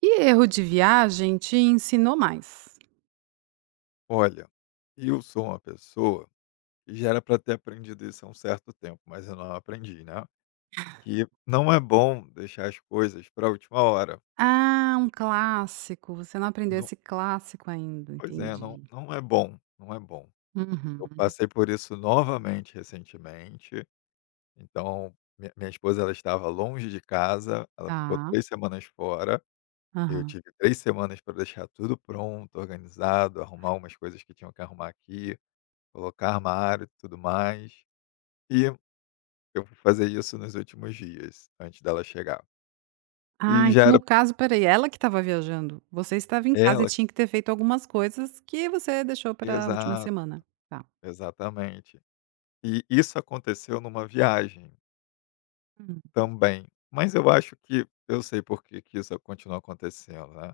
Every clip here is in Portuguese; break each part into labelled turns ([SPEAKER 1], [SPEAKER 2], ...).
[SPEAKER 1] Que erro de viagem te ensinou mais?
[SPEAKER 2] Olha, eu sou uma pessoa que já era para ter aprendido isso há um certo tempo, mas eu não aprendi, né? Que não é bom deixar as coisas para a última hora.
[SPEAKER 1] Ah, um clássico. Você não aprendeu
[SPEAKER 2] Não,
[SPEAKER 1] esse clássico ainda,
[SPEAKER 2] pois é, não,
[SPEAKER 1] entendi.
[SPEAKER 2] não é bom, não é bom. Eu
[SPEAKER 1] Uhum,
[SPEAKER 2] passei por isso novamente recentemente. Então, minha esposa ela estava longe de casa, ela ficou
[SPEAKER 1] tá.
[SPEAKER 2] 3 semanas fora. Eu
[SPEAKER 1] Aham.
[SPEAKER 2] tive 3 semanas para deixar tudo pronto, organizado, arrumar umas coisas que tinham que arrumar aqui, colocar armário e tudo mais. e Eu fui fazer isso nos últimos dias, antes dela chegar.
[SPEAKER 1] Ah,
[SPEAKER 2] E já
[SPEAKER 1] então no
[SPEAKER 2] era
[SPEAKER 1] caso, espera ela que estava viajando. Você estava em casa e
[SPEAKER 2] ela
[SPEAKER 1] tinha que ter feito algumas coisas que você deixou para a última
[SPEAKER 2] exato,
[SPEAKER 1] semana. Tá.
[SPEAKER 2] exatamente. E isso aconteceu numa viagem
[SPEAKER 1] Hum.
[SPEAKER 2] também, mas eu acho que eu sei por que que isso continua acontecendo, né.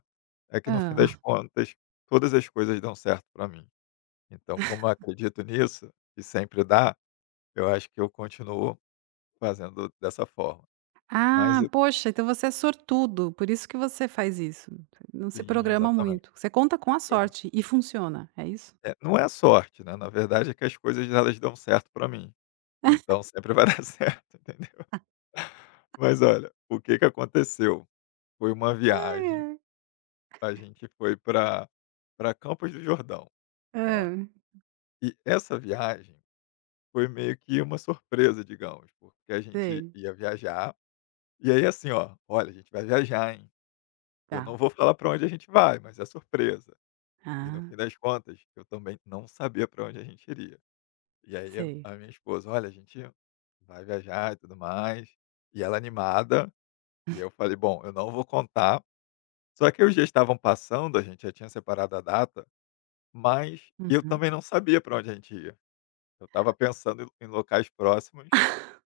[SPEAKER 2] É que no fim
[SPEAKER 1] Hã.
[SPEAKER 2] das contas, todas as coisas dão certo para mim. Então, como eu acredito nisso, e sempre dá, eu acho que eu continuo fazendo dessa forma. Mas
[SPEAKER 1] Ah,
[SPEAKER 2] eu
[SPEAKER 1] poxa, então você é sortudo, por isso que você faz isso. Não se
[SPEAKER 2] Sim,
[SPEAKER 1] programa
[SPEAKER 2] exatamente.
[SPEAKER 1] muito. Você conta com a
[SPEAKER 2] Eu-
[SPEAKER 1] sorte e funciona, é isso?
[SPEAKER 2] É, não é sorte, né, na verdade é que as coisas elas dão certo para mim. Então sempre vai dar certo, entendeu. Mas olha, o que que aconteceu? Foi uma
[SPEAKER 1] Ai,
[SPEAKER 2] viagem,
[SPEAKER 1] ai.
[SPEAKER 2] a gente foi para Campos do Jordão, né.
[SPEAKER 1] Hã,
[SPEAKER 2] E essa viagem foi meio que uma surpresa, digamos, porque a gente
[SPEAKER 1] sei,
[SPEAKER 2] ia viajar, e aí assim, ó: "Olha, a gente vai viajar, hein". Eu
[SPEAKER 1] tá.
[SPEAKER 2] não vou falar para onde a gente vai, mas é surpresa. E no
[SPEAKER 1] Ah,
[SPEAKER 2] fim das contas, eu também não sabia para onde a gente iria. E aí a
[SPEAKER 1] sei.
[SPEAKER 2] a minha esposa: "Olha, a gente vai viajar e tudo mais", e ela animada. E eu falei: "Bom, eu não vou contar". Só que os dias estavam passando, a gente já tinha separado a data, mas eu
[SPEAKER 1] Uhum.
[SPEAKER 2] também não sabia para onde a gente ia. Eu estava pensando em locais próximos,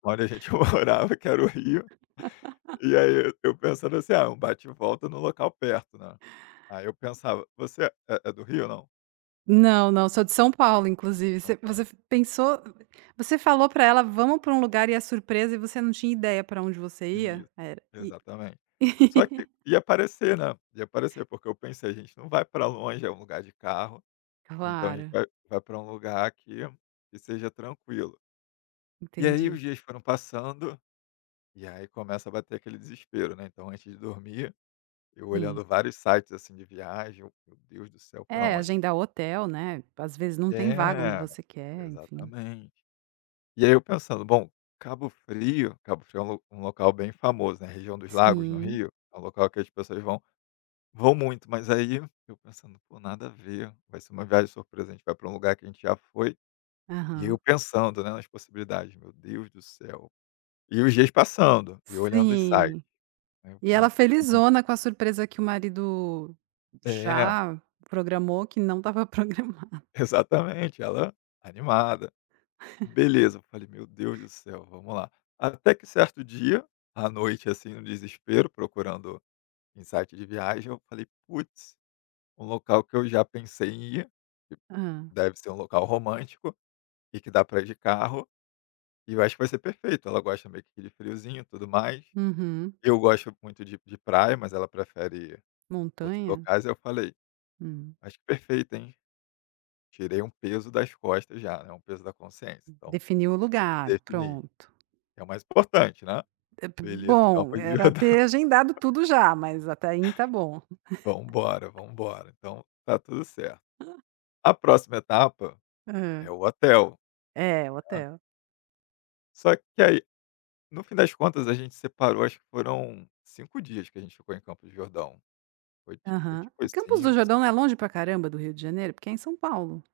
[SPEAKER 2] onde a gente morava, que era o Rio, e aí eu pensando assim: "Ah, um bate e volta no local perto, né". Aí eu pensava: "Você é do Rio ou não?"
[SPEAKER 1] Não, não, sou de São Paulo, inclusive.
[SPEAKER 2] São
[SPEAKER 1] Você
[SPEAKER 2] Paulo.
[SPEAKER 1] f pensou você falou pra ela: "Vamos pra um lugar", e é surpresa, e você não tinha ideia pra onde você ia?
[SPEAKER 2] Isso,
[SPEAKER 1] Era e
[SPEAKER 2] exatamente. Só que ia aparecer né, ia aparecer porque eu pensei: "A gente não vai para longe, é um lugar de carro, então a gente
[SPEAKER 1] Claro,
[SPEAKER 2] vai pra um lugar que seja tranquilo". E aí
[SPEAKER 1] entendi.
[SPEAKER 2] os dias foram passando, e aí começa a bater aquele desespero, né, então antes de dormir, eu
[SPEAKER 1] Sim.
[SPEAKER 2] olhando vários sites, assim, de viagem, eu: "Meu Deus do céu, pra
[SPEAKER 1] É,
[SPEAKER 2] onde?"
[SPEAKER 1] agendar o hotel, né, às vezes não tem vaga onde
[SPEAKER 2] É,
[SPEAKER 1] você quer, enfim.
[SPEAKER 2] exatamente. E aí eu pensando: "Bom, Cabo Frio". Cabo Frio é um lo um local bem famoso, né, região dos lagos no
[SPEAKER 1] Sim.
[SPEAKER 2] Rio, é um local que as pessoas vão muito, mas aí eu pensando: "Pô, nada a ver, vai ser uma viagem surpresa, a gente vai para um lugar que a gente já foi", e eu
[SPEAKER 1] Aham.
[SPEAKER 2] pensando, né, nas possibilidades, meu Deus do céu. E os dias passando, e eu olhando os sites.
[SPEAKER 1] Sim.
[SPEAKER 2] Aí eu
[SPEAKER 1] E ela
[SPEAKER 2] falo: "Não".
[SPEAKER 1] felizona com a surpresa que o marido
[SPEAKER 2] É,
[SPEAKER 1] já programou, que não estava programada.
[SPEAKER 2] exatamente, ela animada. Beleza, eu falei: "Meu Deus do céu, vamos lá". Até que certo dia, à noite, assim, no desespero, procurando em site de viagem, eu falei: "Putz, um local que eu já pensei em ir, que
[SPEAKER 1] Hã.
[SPEAKER 2] deve ser um local romântico e que dá pra ir de carro, e eu acho que vai ser perfeito". Ela gosta meio que de friozinho e tudo mais.
[SPEAKER 1] Uhum.
[SPEAKER 2] Eu gosto muito de praia, mas ela prefere outros
[SPEAKER 1] Montanha?
[SPEAKER 2] locais. Aí eu falei:
[SPEAKER 1] Hum,
[SPEAKER 2] "Acho que perfeito, hein". Tirei um peso das costas já, né, um peso da consciência, então
[SPEAKER 1] definiu o lugar,
[SPEAKER 2] defini,
[SPEAKER 1] pronto.
[SPEAKER 2] é o mais importante, né.
[SPEAKER 1] É p
[SPEAKER 2] Beleza,
[SPEAKER 1] bom,
[SPEAKER 2] Campo de
[SPEAKER 1] era
[SPEAKER 2] Jordão,
[SPEAKER 1] ter agendado tudo já, mas até aí tá bom.
[SPEAKER 2] vamos embora, então tá tudo certo. A próxima etapa é
[SPEAKER 1] Hã.
[SPEAKER 2] o hotel,
[SPEAKER 1] É, o
[SPEAKER 2] né,
[SPEAKER 1] hotel.
[SPEAKER 2] só que aí, no fim das contas, a gente separou, acho que foram 5 dias que a gente ficou em Campos do Jordão, foi
[SPEAKER 1] Aham.
[SPEAKER 2] tipo
[SPEAKER 1] A Campos do
[SPEAKER 2] 5 se
[SPEAKER 1] Jordão não é longe pra caramba do Rio de Janeiro? Porque é em São Paulo.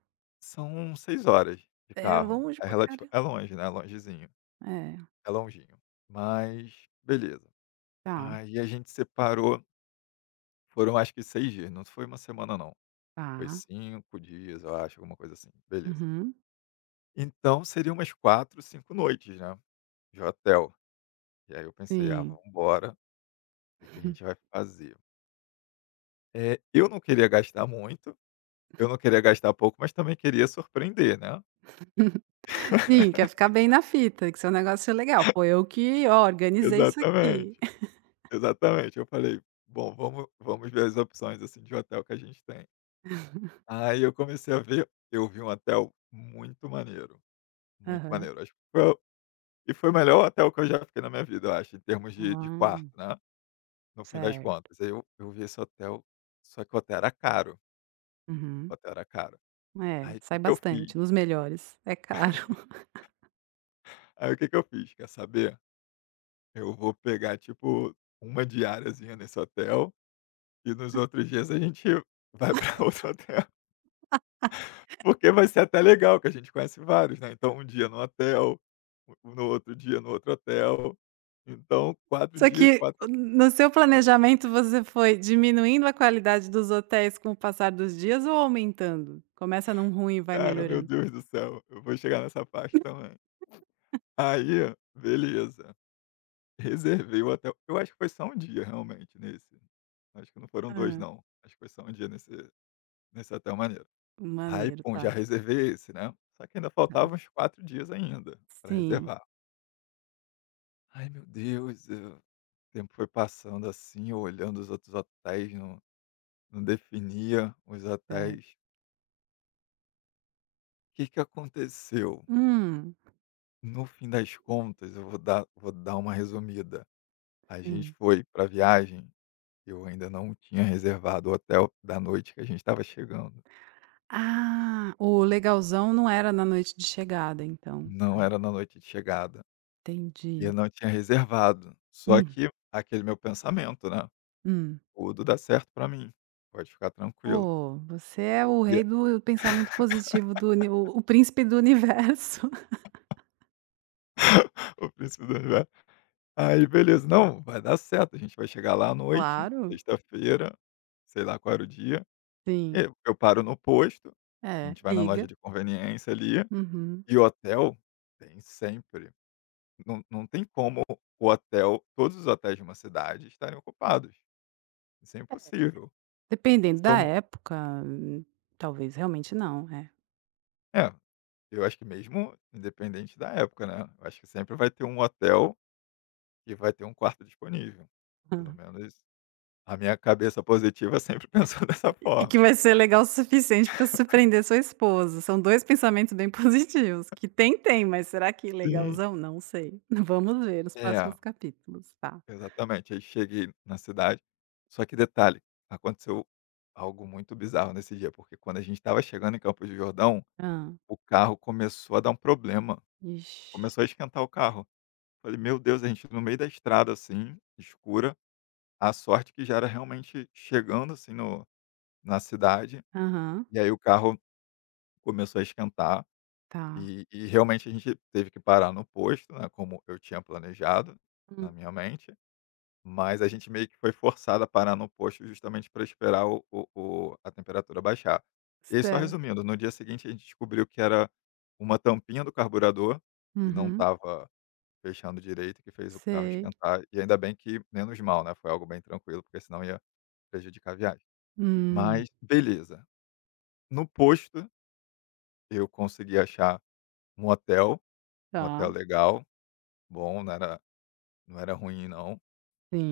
[SPEAKER 2] são 6 horas de
[SPEAKER 1] É
[SPEAKER 2] carro,
[SPEAKER 1] longe
[SPEAKER 2] é
[SPEAKER 1] pra
[SPEAKER 2] relativo
[SPEAKER 1] caramba.
[SPEAKER 2] é longe, né, longezinho,
[SPEAKER 1] É,
[SPEAKER 2] é longinho, mas beleza.
[SPEAKER 1] tá,
[SPEAKER 2] Aí a gente separou. Foram acho que 6 dias, não foi uma semana não, foi
[SPEAKER 1] tá.
[SPEAKER 2] 5 dias, eu acho, alguma coisa assim, beleza.
[SPEAKER 1] Uhum.
[SPEAKER 2] Então seria umas 4 5 noites, né, de hotel. E aí eu pensei: "Ah,
[SPEAKER 1] Sim.
[SPEAKER 2] vamos embora, o que que a gente vai fazer?". Eu não queria gastar muito, eu não queria gastar pouco, mas também queria surpreender, né.
[SPEAKER 1] Sim, quer ficar bem na fita, que seu negócio é legal. "Pô, eu que, ó, organizei isso aqui".
[SPEAKER 2] Exatamente, exatamente. Eu falei: "Bom, vamos ver as opções, assim, de hotel que a gente tem". Aí eu comecei a ver, eu vi um hotel muito maneiro, muito
[SPEAKER 1] Aham.
[SPEAKER 2] maneiro. Acho que foi E foi o melhor hotel que eu já fiquei na minha vida, eu acho, em termos de
[SPEAKER 1] Hã,
[SPEAKER 2] de quarto, né, no fim das
[SPEAKER 1] certo.
[SPEAKER 2] contas. Aí eu vi esse hotel, só que o hotel era caro, o
[SPEAKER 1] Uhum.
[SPEAKER 2] hotel era caro.
[SPEAKER 1] É,
[SPEAKER 2] Aí o
[SPEAKER 1] sai
[SPEAKER 2] que que eu fiz?
[SPEAKER 1] bastante, nos melhores. É caro.
[SPEAKER 2] Aí o que que eu fiz, quer saber? Eu vou pegar, tipo, uma diáriazinha nesse hotel e nos outros dias a gente vai para outro hotel, porque vai ser até legal, que a gente conhece vários, né, então um dia no hotel, o no outro dia no outro hotel, então 4
[SPEAKER 1] Só
[SPEAKER 2] dias,
[SPEAKER 1] que
[SPEAKER 2] 4
[SPEAKER 1] no seu planejamento você foi diminuindo a qualidade dos hotéis com o passar dos dias ou aumentando? Começa num ruim e vai
[SPEAKER 2] Cara, meu
[SPEAKER 1] melhorando?
[SPEAKER 2] Deus do céu, eu vou chegar nessa parte também. Aí, beleza, reservei o hotel. Eu acho que foi só um dia realmente nesse, acho que não foram 2,
[SPEAKER 1] Hã,
[SPEAKER 2] não, acho que foi só um dia nesse hotel maneiro. Aí,
[SPEAKER 1] maneiro,
[SPEAKER 2] pum, já
[SPEAKER 1] tá.
[SPEAKER 2] reservei esse, né, só que ainda faltavam uns 4 dias ainda para
[SPEAKER 1] Sim,
[SPEAKER 2] reservar. Ai, meu Deus, eu o tempo foi passando, assim, eu olhando os outros hotéis, não definia os
[SPEAKER 1] certo.
[SPEAKER 2] hotéis. O que que aconteceu?
[SPEAKER 1] Hum,
[SPEAKER 2] No fim das contas, eu vou dar uma resumida. A gente
[SPEAKER 1] sim.
[SPEAKER 2] foi para viagem, eu ainda não tinha reservado o hotel da noite que a gente estava chegando.
[SPEAKER 1] Ah, o legalzão não era na noite de chegada então,
[SPEAKER 2] Não era na noite de chegada, e eu
[SPEAKER 1] entendi.
[SPEAKER 2] não tinha reservado. Só
[SPEAKER 1] Hum,
[SPEAKER 2] que aquele meu pensamento, né:
[SPEAKER 1] hum.
[SPEAKER 2] "Tudo dá certo para mim, pode ficar tranquilo".
[SPEAKER 1] Oh, você é o
[SPEAKER 2] E
[SPEAKER 1] rei do pensamento positivo do uni o príncipe do universo.
[SPEAKER 2] o príncipe do universo. Aí beleza: "Não, vai dar certo, a gente vai chegar lá à noite,
[SPEAKER 1] Claro,
[SPEAKER 2] sexta-feira", sei lá qual era o dia,
[SPEAKER 1] sim,
[SPEAKER 2] e eu paro no posto, a
[SPEAKER 1] é,
[SPEAKER 2] gente vai na
[SPEAKER 1] liga.
[SPEAKER 2] loja de conveniência ali,
[SPEAKER 1] Uhum.
[SPEAKER 2] e hotel tem sempre. Não tem como o hotel todos os hotéis de uma cidade estarem ocupados, isso é impossível.
[SPEAKER 1] Dependendo
[SPEAKER 2] São
[SPEAKER 1] da época, hum, talvez realmente não, é.
[SPEAKER 2] É, eu acho que mesmo independente da época, né, eu acho que sempre vai ter um hotel que vai ter um quarto disponível, pelo menos a minha cabeça positiva sempre pensou dessa
[SPEAKER 1] E
[SPEAKER 2] forma.
[SPEAKER 1] que vai ser legal o suficiente para surpreender sua esposa. São 2 pensamentos bem positivos, que tem, tem, mas será que
[SPEAKER 2] Sim.
[SPEAKER 1] legalzão? Não sei. Vamos ver os
[SPEAKER 2] É,
[SPEAKER 1] próximos capítulos, tá.
[SPEAKER 2] exatamente, aí cheguei na cidade, só que detalhe, aconteceu algo muito bizarro nesse dia, porque quando a gente estava chegando em Campos do Jordão,
[SPEAKER 1] Ah,
[SPEAKER 2] o carro começou a dar um problema, começou a
[SPEAKER 1] Ixi.
[SPEAKER 2] esquentar o carro. Falei: "Meu Deus", a gente no meio da estrada, assim, escura, a sorte que já era realmente chegando, assim, no na cidade,
[SPEAKER 1] Aham,
[SPEAKER 2] e aí o carro começou a esquentar,
[SPEAKER 1] tá.
[SPEAKER 2] e realmente a gente teve que parar no posto, né, como eu tinha planejado na
[SPEAKER 1] Hum,
[SPEAKER 2] minha mente, mas a gente meio que foi forçado a parar no posto justamente para esperar o a temperatura baixar. E aí só
[SPEAKER 1] certo.
[SPEAKER 2] resumindo, no dia seguinte a gente descobriu que era uma tampinha do carburador, que não
[SPEAKER 1] Uhum,
[SPEAKER 2] estava fechando direito, que fez o carro
[SPEAKER 1] sei.
[SPEAKER 2] esquentar, e ainda bem que menos mal, né, foi algo bem tranquilo, porque senão ia prejudicar a viagem. Mas
[SPEAKER 1] Hum,
[SPEAKER 2] beleza, no posto eu consegui achar um hotel, um hotel
[SPEAKER 1] tá,
[SPEAKER 2] legal, bom, não era ruim não,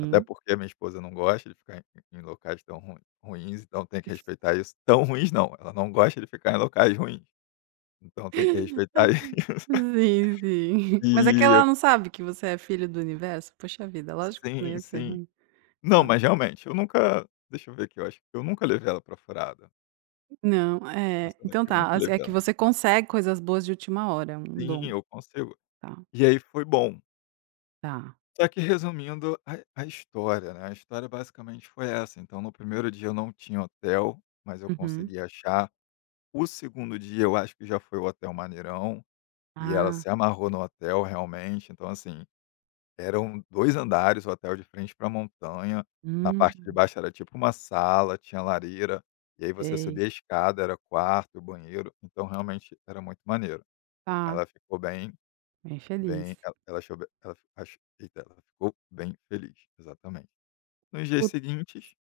[SPEAKER 2] até porque a minha esposa não gosta de ficar em locais tão ruim ruins, então tem que respeitar isso. Tão ruins não, ela não gosta de ficar em locais ruins, então tem que respeitar isso.
[SPEAKER 1] Sim, sim. Mas é que
[SPEAKER 2] E
[SPEAKER 1] ela não sabe que você é filho do universo? Poxa vida, lógico que não
[SPEAKER 2] sim,
[SPEAKER 1] ia ser
[SPEAKER 2] sim.
[SPEAKER 1] ruim.
[SPEAKER 2] Não,
[SPEAKER 1] Tá.
[SPEAKER 2] mas realmente, eu nunca deixa eu ver aqui, eu acho que eu nunca levei ela pra furada,
[SPEAKER 1] Não,
[SPEAKER 2] tô
[SPEAKER 1] é.
[SPEAKER 2] pensando aqui,
[SPEAKER 1] Então
[SPEAKER 2] eu
[SPEAKER 1] tá,
[SPEAKER 2] nunca
[SPEAKER 1] as é
[SPEAKER 2] levei
[SPEAKER 1] que
[SPEAKER 2] ela
[SPEAKER 1] você consegue coisas boas de última hora, é um dom.
[SPEAKER 2] sim, eu consigo.
[SPEAKER 1] Tá,
[SPEAKER 2] E aí foi bom.
[SPEAKER 1] tá.
[SPEAKER 2] Só que resumindo a história, né, a história basicamente foi essa, então no primeiro dia eu não tinha hotel, mas eu
[SPEAKER 1] Uhum.
[SPEAKER 2] consegui achar. O segundo dia eu acho que já foi o hotel maneirão, e ela
[SPEAKER 1] Ah,
[SPEAKER 2] se amarrou no hotel realmente, então assim, eram 2 andares, o hotel de frente pra montanha, na parte de
[SPEAKER 1] hum,
[SPEAKER 2] baixo era tipo uma sala, tinha lareira, e aí você
[SPEAKER 1] sei.
[SPEAKER 2] subia a escada, era quarto, banheiro, então realmente era muito maneiro.
[SPEAKER 1] Tá,
[SPEAKER 2] Ela ficou bem
[SPEAKER 1] bem feliz.
[SPEAKER 2] bem ela ela achou be ela ach eita, ela ficou bem feliz, exatamente. Nos dias
[SPEAKER 1] Put
[SPEAKER 2] seguintes,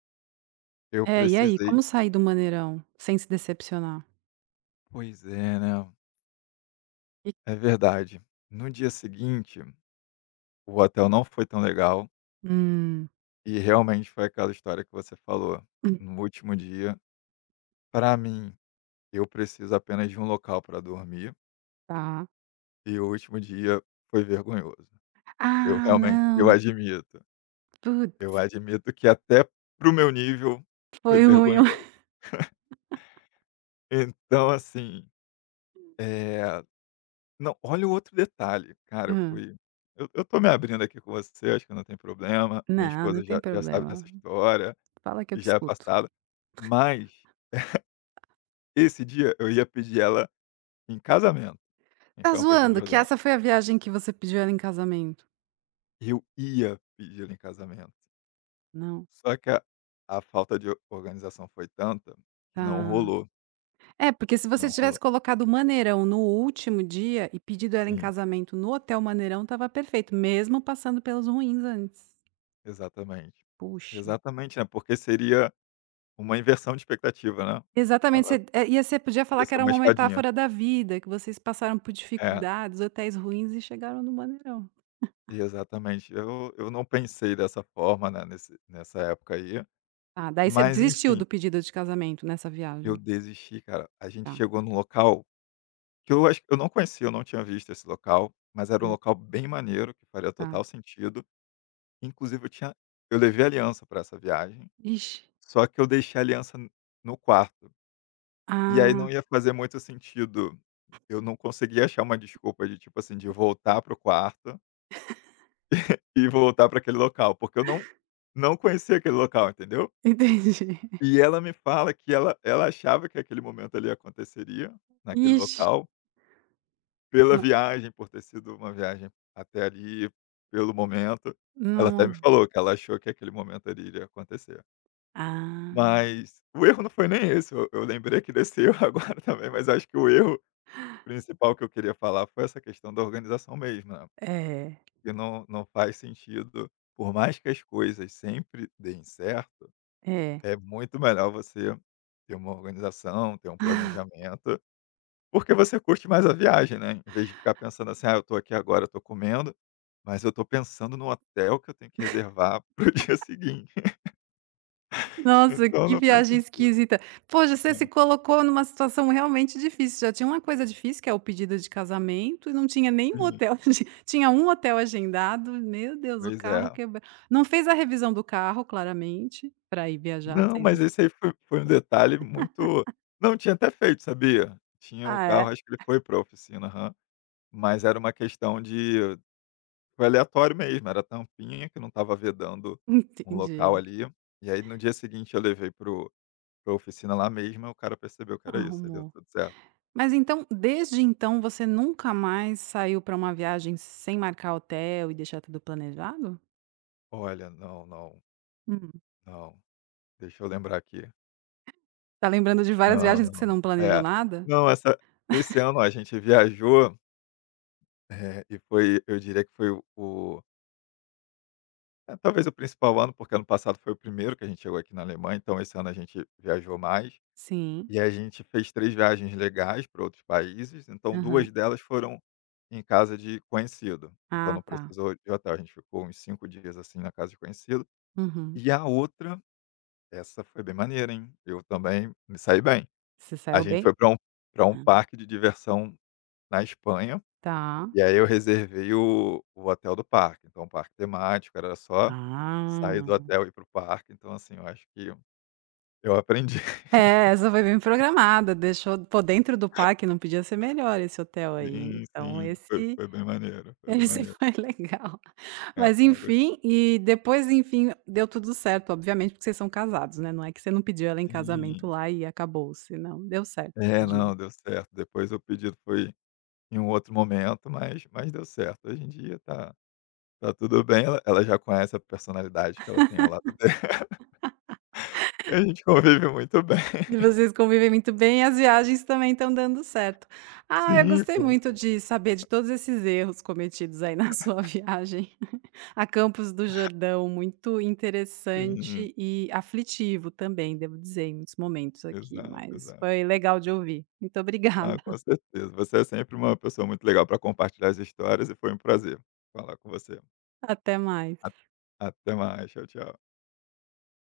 [SPEAKER 2] eu
[SPEAKER 1] é, e aí,
[SPEAKER 2] precisei,
[SPEAKER 1] como sair do maneirão sem se decepcionar?
[SPEAKER 2] pois é, né,
[SPEAKER 1] E
[SPEAKER 2] é verdade. No dia seguinte, o hotel não foi tão legal,
[SPEAKER 1] hum,
[SPEAKER 2] e realmente foi aquela história que você falou,
[SPEAKER 1] hum,
[SPEAKER 2] no último dia, para mim eu preciso apenas de um local para dormir,
[SPEAKER 1] tá.
[SPEAKER 2] e o último dia foi vergonhoso. Eu
[SPEAKER 1] "Ah,
[SPEAKER 2] realmente eu
[SPEAKER 1] não,
[SPEAKER 2] admito,
[SPEAKER 1] putz,
[SPEAKER 2] eu admito que até pro meu nível foi
[SPEAKER 1] foi ruim".
[SPEAKER 2] vergonhoso. Então assim, eh, não, olha o outro detalhe, cara,
[SPEAKER 1] Hã.
[SPEAKER 2] eu tô me abrindo aqui com você, acho que não tem problema, minha
[SPEAKER 1] Não, não
[SPEAKER 2] esposa
[SPEAKER 1] tem
[SPEAKER 2] já sabe dessa
[SPEAKER 1] problema.
[SPEAKER 2] história,
[SPEAKER 1] Fala que eu
[SPEAKER 2] e
[SPEAKER 1] te
[SPEAKER 2] já é
[SPEAKER 1] escuto.
[SPEAKER 2] passada. Mas esse dia eu ia pedir ela em casamento, em
[SPEAKER 1] Tá
[SPEAKER 2] Campos do
[SPEAKER 1] zoando que
[SPEAKER 2] Jordão.
[SPEAKER 1] essa foi a viagem que você pediu ela em casamento?
[SPEAKER 2] Eu ia pedir ela em casamento.
[SPEAKER 1] Não?
[SPEAKER 2] Só que a falta de organização foi tanta que não
[SPEAKER 1] Tá.
[SPEAKER 2] rolou,
[SPEAKER 1] É, porque se você
[SPEAKER 2] não
[SPEAKER 1] tivesse
[SPEAKER 2] rolou.
[SPEAKER 1] colocado o Maneirão no último dia e pedido ela em
[SPEAKER 2] Sim,
[SPEAKER 1] casamento no hotel Maneirão, estava perfeito, mesmo passando pelos ruins antes.
[SPEAKER 2] exatamente.
[SPEAKER 1] Puxa.
[SPEAKER 2] Exatamente, né, porque seria uma inversão de expectativa, né.
[SPEAKER 1] Exatamente,
[SPEAKER 2] Ela
[SPEAKER 1] você eh, e você podia falar
[SPEAKER 2] ia
[SPEAKER 1] que
[SPEAKER 2] ser
[SPEAKER 1] era
[SPEAKER 2] uma
[SPEAKER 1] uma
[SPEAKER 2] escadinha.
[SPEAKER 1] metáfora da vida, que vocês passaram por
[SPEAKER 2] É,
[SPEAKER 1] dificuldades, hotéis ruins e chegaram no Maneirão.
[SPEAKER 2] exatamente. Eu não pensei dessa forma, né, nesse nessa época aí,
[SPEAKER 1] Ah, daí você
[SPEAKER 2] mas
[SPEAKER 1] desistiu
[SPEAKER 2] enfim,
[SPEAKER 1] do pedido de casamento nessa viagem?
[SPEAKER 2] eu desisti, cara. A gente
[SPEAKER 1] Tá.
[SPEAKER 2] chegou num local que eu acho que eu não conhecia, eu não tinha visto esse local, mas era um
[SPEAKER 1] Hum,
[SPEAKER 2] local bem maneiro, que faria
[SPEAKER 1] tá.
[SPEAKER 2] total sentido. Inclusive eu levei aliança para essa viagem.
[SPEAKER 1] Ixi.
[SPEAKER 2] Só que eu deixei a aliança n no quarto. E aí
[SPEAKER 1] Ah,
[SPEAKER 2] não ia fazer muito sentido, eu não conseguia achar uma desculpa de, tipo assim, de voltar pro quarto e voltar para aquele local, porque eu não conhecia aquele local, entendeu.
[SPEAKER 1] entendi.
[SPEAKER 2] E ela me fala que ela achava que aquele momento ali aconteceria, naquele
[SPEAKER 1] Ixi.
[SPEAKER 2] local, pela
[SPEAKER 1] No
[SPEAKER 2] viagem, por ter sido uma viagem até ali, pelo momento. Ela até me
[SPEAKER 1] não.
[SPEAKER 2] falou que ela achou que aquele momento ali iria acontecer.
[SPEAKER 1] Ah,
[SPEAKER 2] Mas o erro não foi nem esse, eu lembrei que desse erro agora também, mas acho que o erro principal que eu queria falar foi essa questão da organização mesmo, né,
[SPEAKER 1] é,
[SPEAKER 2] porque não faz sentido, por mais que as coisas sempre deem certo,
[SPEAKER 1] é.
[SPEAKER 2] é muito melhor você ter uma organização, ter um planejamento, porque você curte mais a viagem, né, em vez de ficar pensando assim: "Ah, eu estou aqui agora, eu estou comendo, mas eu estou pensando no hotel que eu tenho que reservar para o dia seguinte",
[SPEAKER 1] Nossa,
[SPEAKER 2] então
[SPEAKER 1] que
[SPEAKER 2] não faz
[SPEAKER 1] viagem
[SPEAKER 2] sentido.
[SPEAKER 1] esquisita. Poxa, você se
[SPEAKER 2] É,
[SPEAKER 1] colocou numa situação realmente difícil. Já tinha uma coisa difícil, que é o pedido de casamento, e não tinha nenhum
[SPEAKER 2] sim,
[SPEAKER 1] hotel agi tinha um hotel agendado. Meu Deus, o
[SPEAKER 2] pois
[SPEAKER 1] carro
[SPEAKER 2] é.
[SPEAKER 1] quebrou. Não fez a revisão do carro, claramente, para ir viajar,
[SPEAKER 2] Não,
[SPEAKER 1] sei lá.
[SPEAKER 2] mas esse aí foi um detalhe muito, não, tinha até feito, sabia? Tinha o
[SPEAKER 1] Ah,
[SPEAKER 2] carro,
[SPEAKER 1] é?
[SPEAKER 2] acho que ele foi pra oficina, aham. Mas era uma questão de, foi aleatório mesmo, era tampinha que não estava vedando um local
[SPEAKER 1] Entendi.
[SPEAKER 2] ali, e aí no dia seguinte eu levei para a oficina lá mesmo, aí o cara percebeu que era isso, aí deu
[SPEAKER 1] Arrumou.
[SPEAKER 2] tudo certo.
[SPEAKER 1] Mas então, desde então, você nunca mais saiu para uma viagem sem marcar hotel e deixar tudo planejado?
[SPEAKER 2] Olha, não, não,
[SPEAKER 1] Hum.
[SPEAKER 2] não, deixa eu lembrar aqui.
[SPEAKER 1] Tá lembrando de várias
[SPEAKER 2] Não,
[SPEAKER 1] viagens que você
[SPEAKER 2] não.
[SPEAKER 1] não planejou
[SPEAKER 2] É.
[SPEAKER 1] nada?
[SPEAKER 2] Não, essa esse ano a gente viajou, e foi, eu diria que foi o, é, talvez o principal ano, porque ano passado foi o primeiro que a gente chegou aqui na Alemanha, então esse ano a gente viajou mais.
[SPEAKER 1] Sim.
[SPEAKER 2] E a gente fez 3 viagens legais para outros países, então
[SPEAKER 1] Aham.
[SPEAKER 2] 2 delas foram em casa de conhecido, então
[SPEAKER 1] Ah,
[SPEAKER 2] não
[SPEAKER 1] tá.
[SPEAKER 2] precisou de hotel, a gente ficou uns 5 dias, assim, na casa de conhecido.
[SPEAKER 1] Uhum.
[SPEAKER 2] E a outra, essa foi bem maneira, hein, eu também me saí bem.
[SPEAKER 1] Você
[SPEAKER 2] A
[SPEAKER 1] saiu
[SPEAKER 2] gente
[SPEAKER 1] bem?
[SPEAKER 2] foi para um
[SPEAKER 1] Hã.
[SPEAKER 2] parque de diversão na Espanha.
[SPEAKER 1] Tá.
[SPEAKER 2] E aí eu reservei o hotel do parque, então um parque temático, era só sair do
[SPEAKER 1] Ah.
[SPEAKER 2] hotel e ir para o parque, então assim, eu acho que eu aprendi.
[SPEAKER 1] É, essa foi bem programada, deixou pô, dentro do parque não podia ser melhor esse hotel aí,
[SPEAKER 2] Sim,
[SPEAKER 1] então
[SPEAKER 2] sim,
[SPEAKER 1] esse
[SPEAKER 2] foi bem maneiro, foi bem
[SPEAKER 1] esse
[SPEAKER 2] maneiro.
[SPEAKER 1] foi legal.
[SPEAKER 2] Ela
[SPEAKER 1] Mas
[SPEAKER 2] ela gos
[SPEAKER 1] enfim, e depois, enfim, deu tudo certo, obviamente, porque vocês são casados, né, não é que você não pediu ela em
[SPEAKER 2] Sim.
[SPEAKER 1] casamento lá e acabou-se, não, deu certo.
[SPEAKER 2] É, não, deu certo, depois o pedido foi em um outro momento, mas deu certo. Hoje em dia tá tudo bem, ela já conhece a personalidade que ela tem ao lado dela, e a gente convive muito bem.
[SPEAKER 1] E vocês convivem muito bem e as viagens também estão dando certo. Ah, eu
[SPEAKER 2] Sim,
[SPEAKER 1] gostei
[SPEAKER 2] foi
[SPEAKER 1] muito
[SPEAKER 2] muito bom.
[SPEAKER 1] de saber de todos esses erros cometidos aí na sua viagem a Campos do Jordão, muito
[SPEAKER 2] Sim,
[SPEAKER 1] interessante e aflitivo também, devo dizer, em muitos momentos aqui,
[SPEAKER 2] exato,
[SPEAKER 1] mas
[SPEAKER 2] exato.
[SPEAKER 1] foi legal de ouvir. Muito obrigada.
[SPEAKER 2] Ah, com certeza. Você é sempre uma pessoa muito legal para compartilhar as histórias e foi um prazer falar com você.
[SPEAKER 1] Até mais.
[SPEAKER 2] A- Até mais. Tchau, tchau.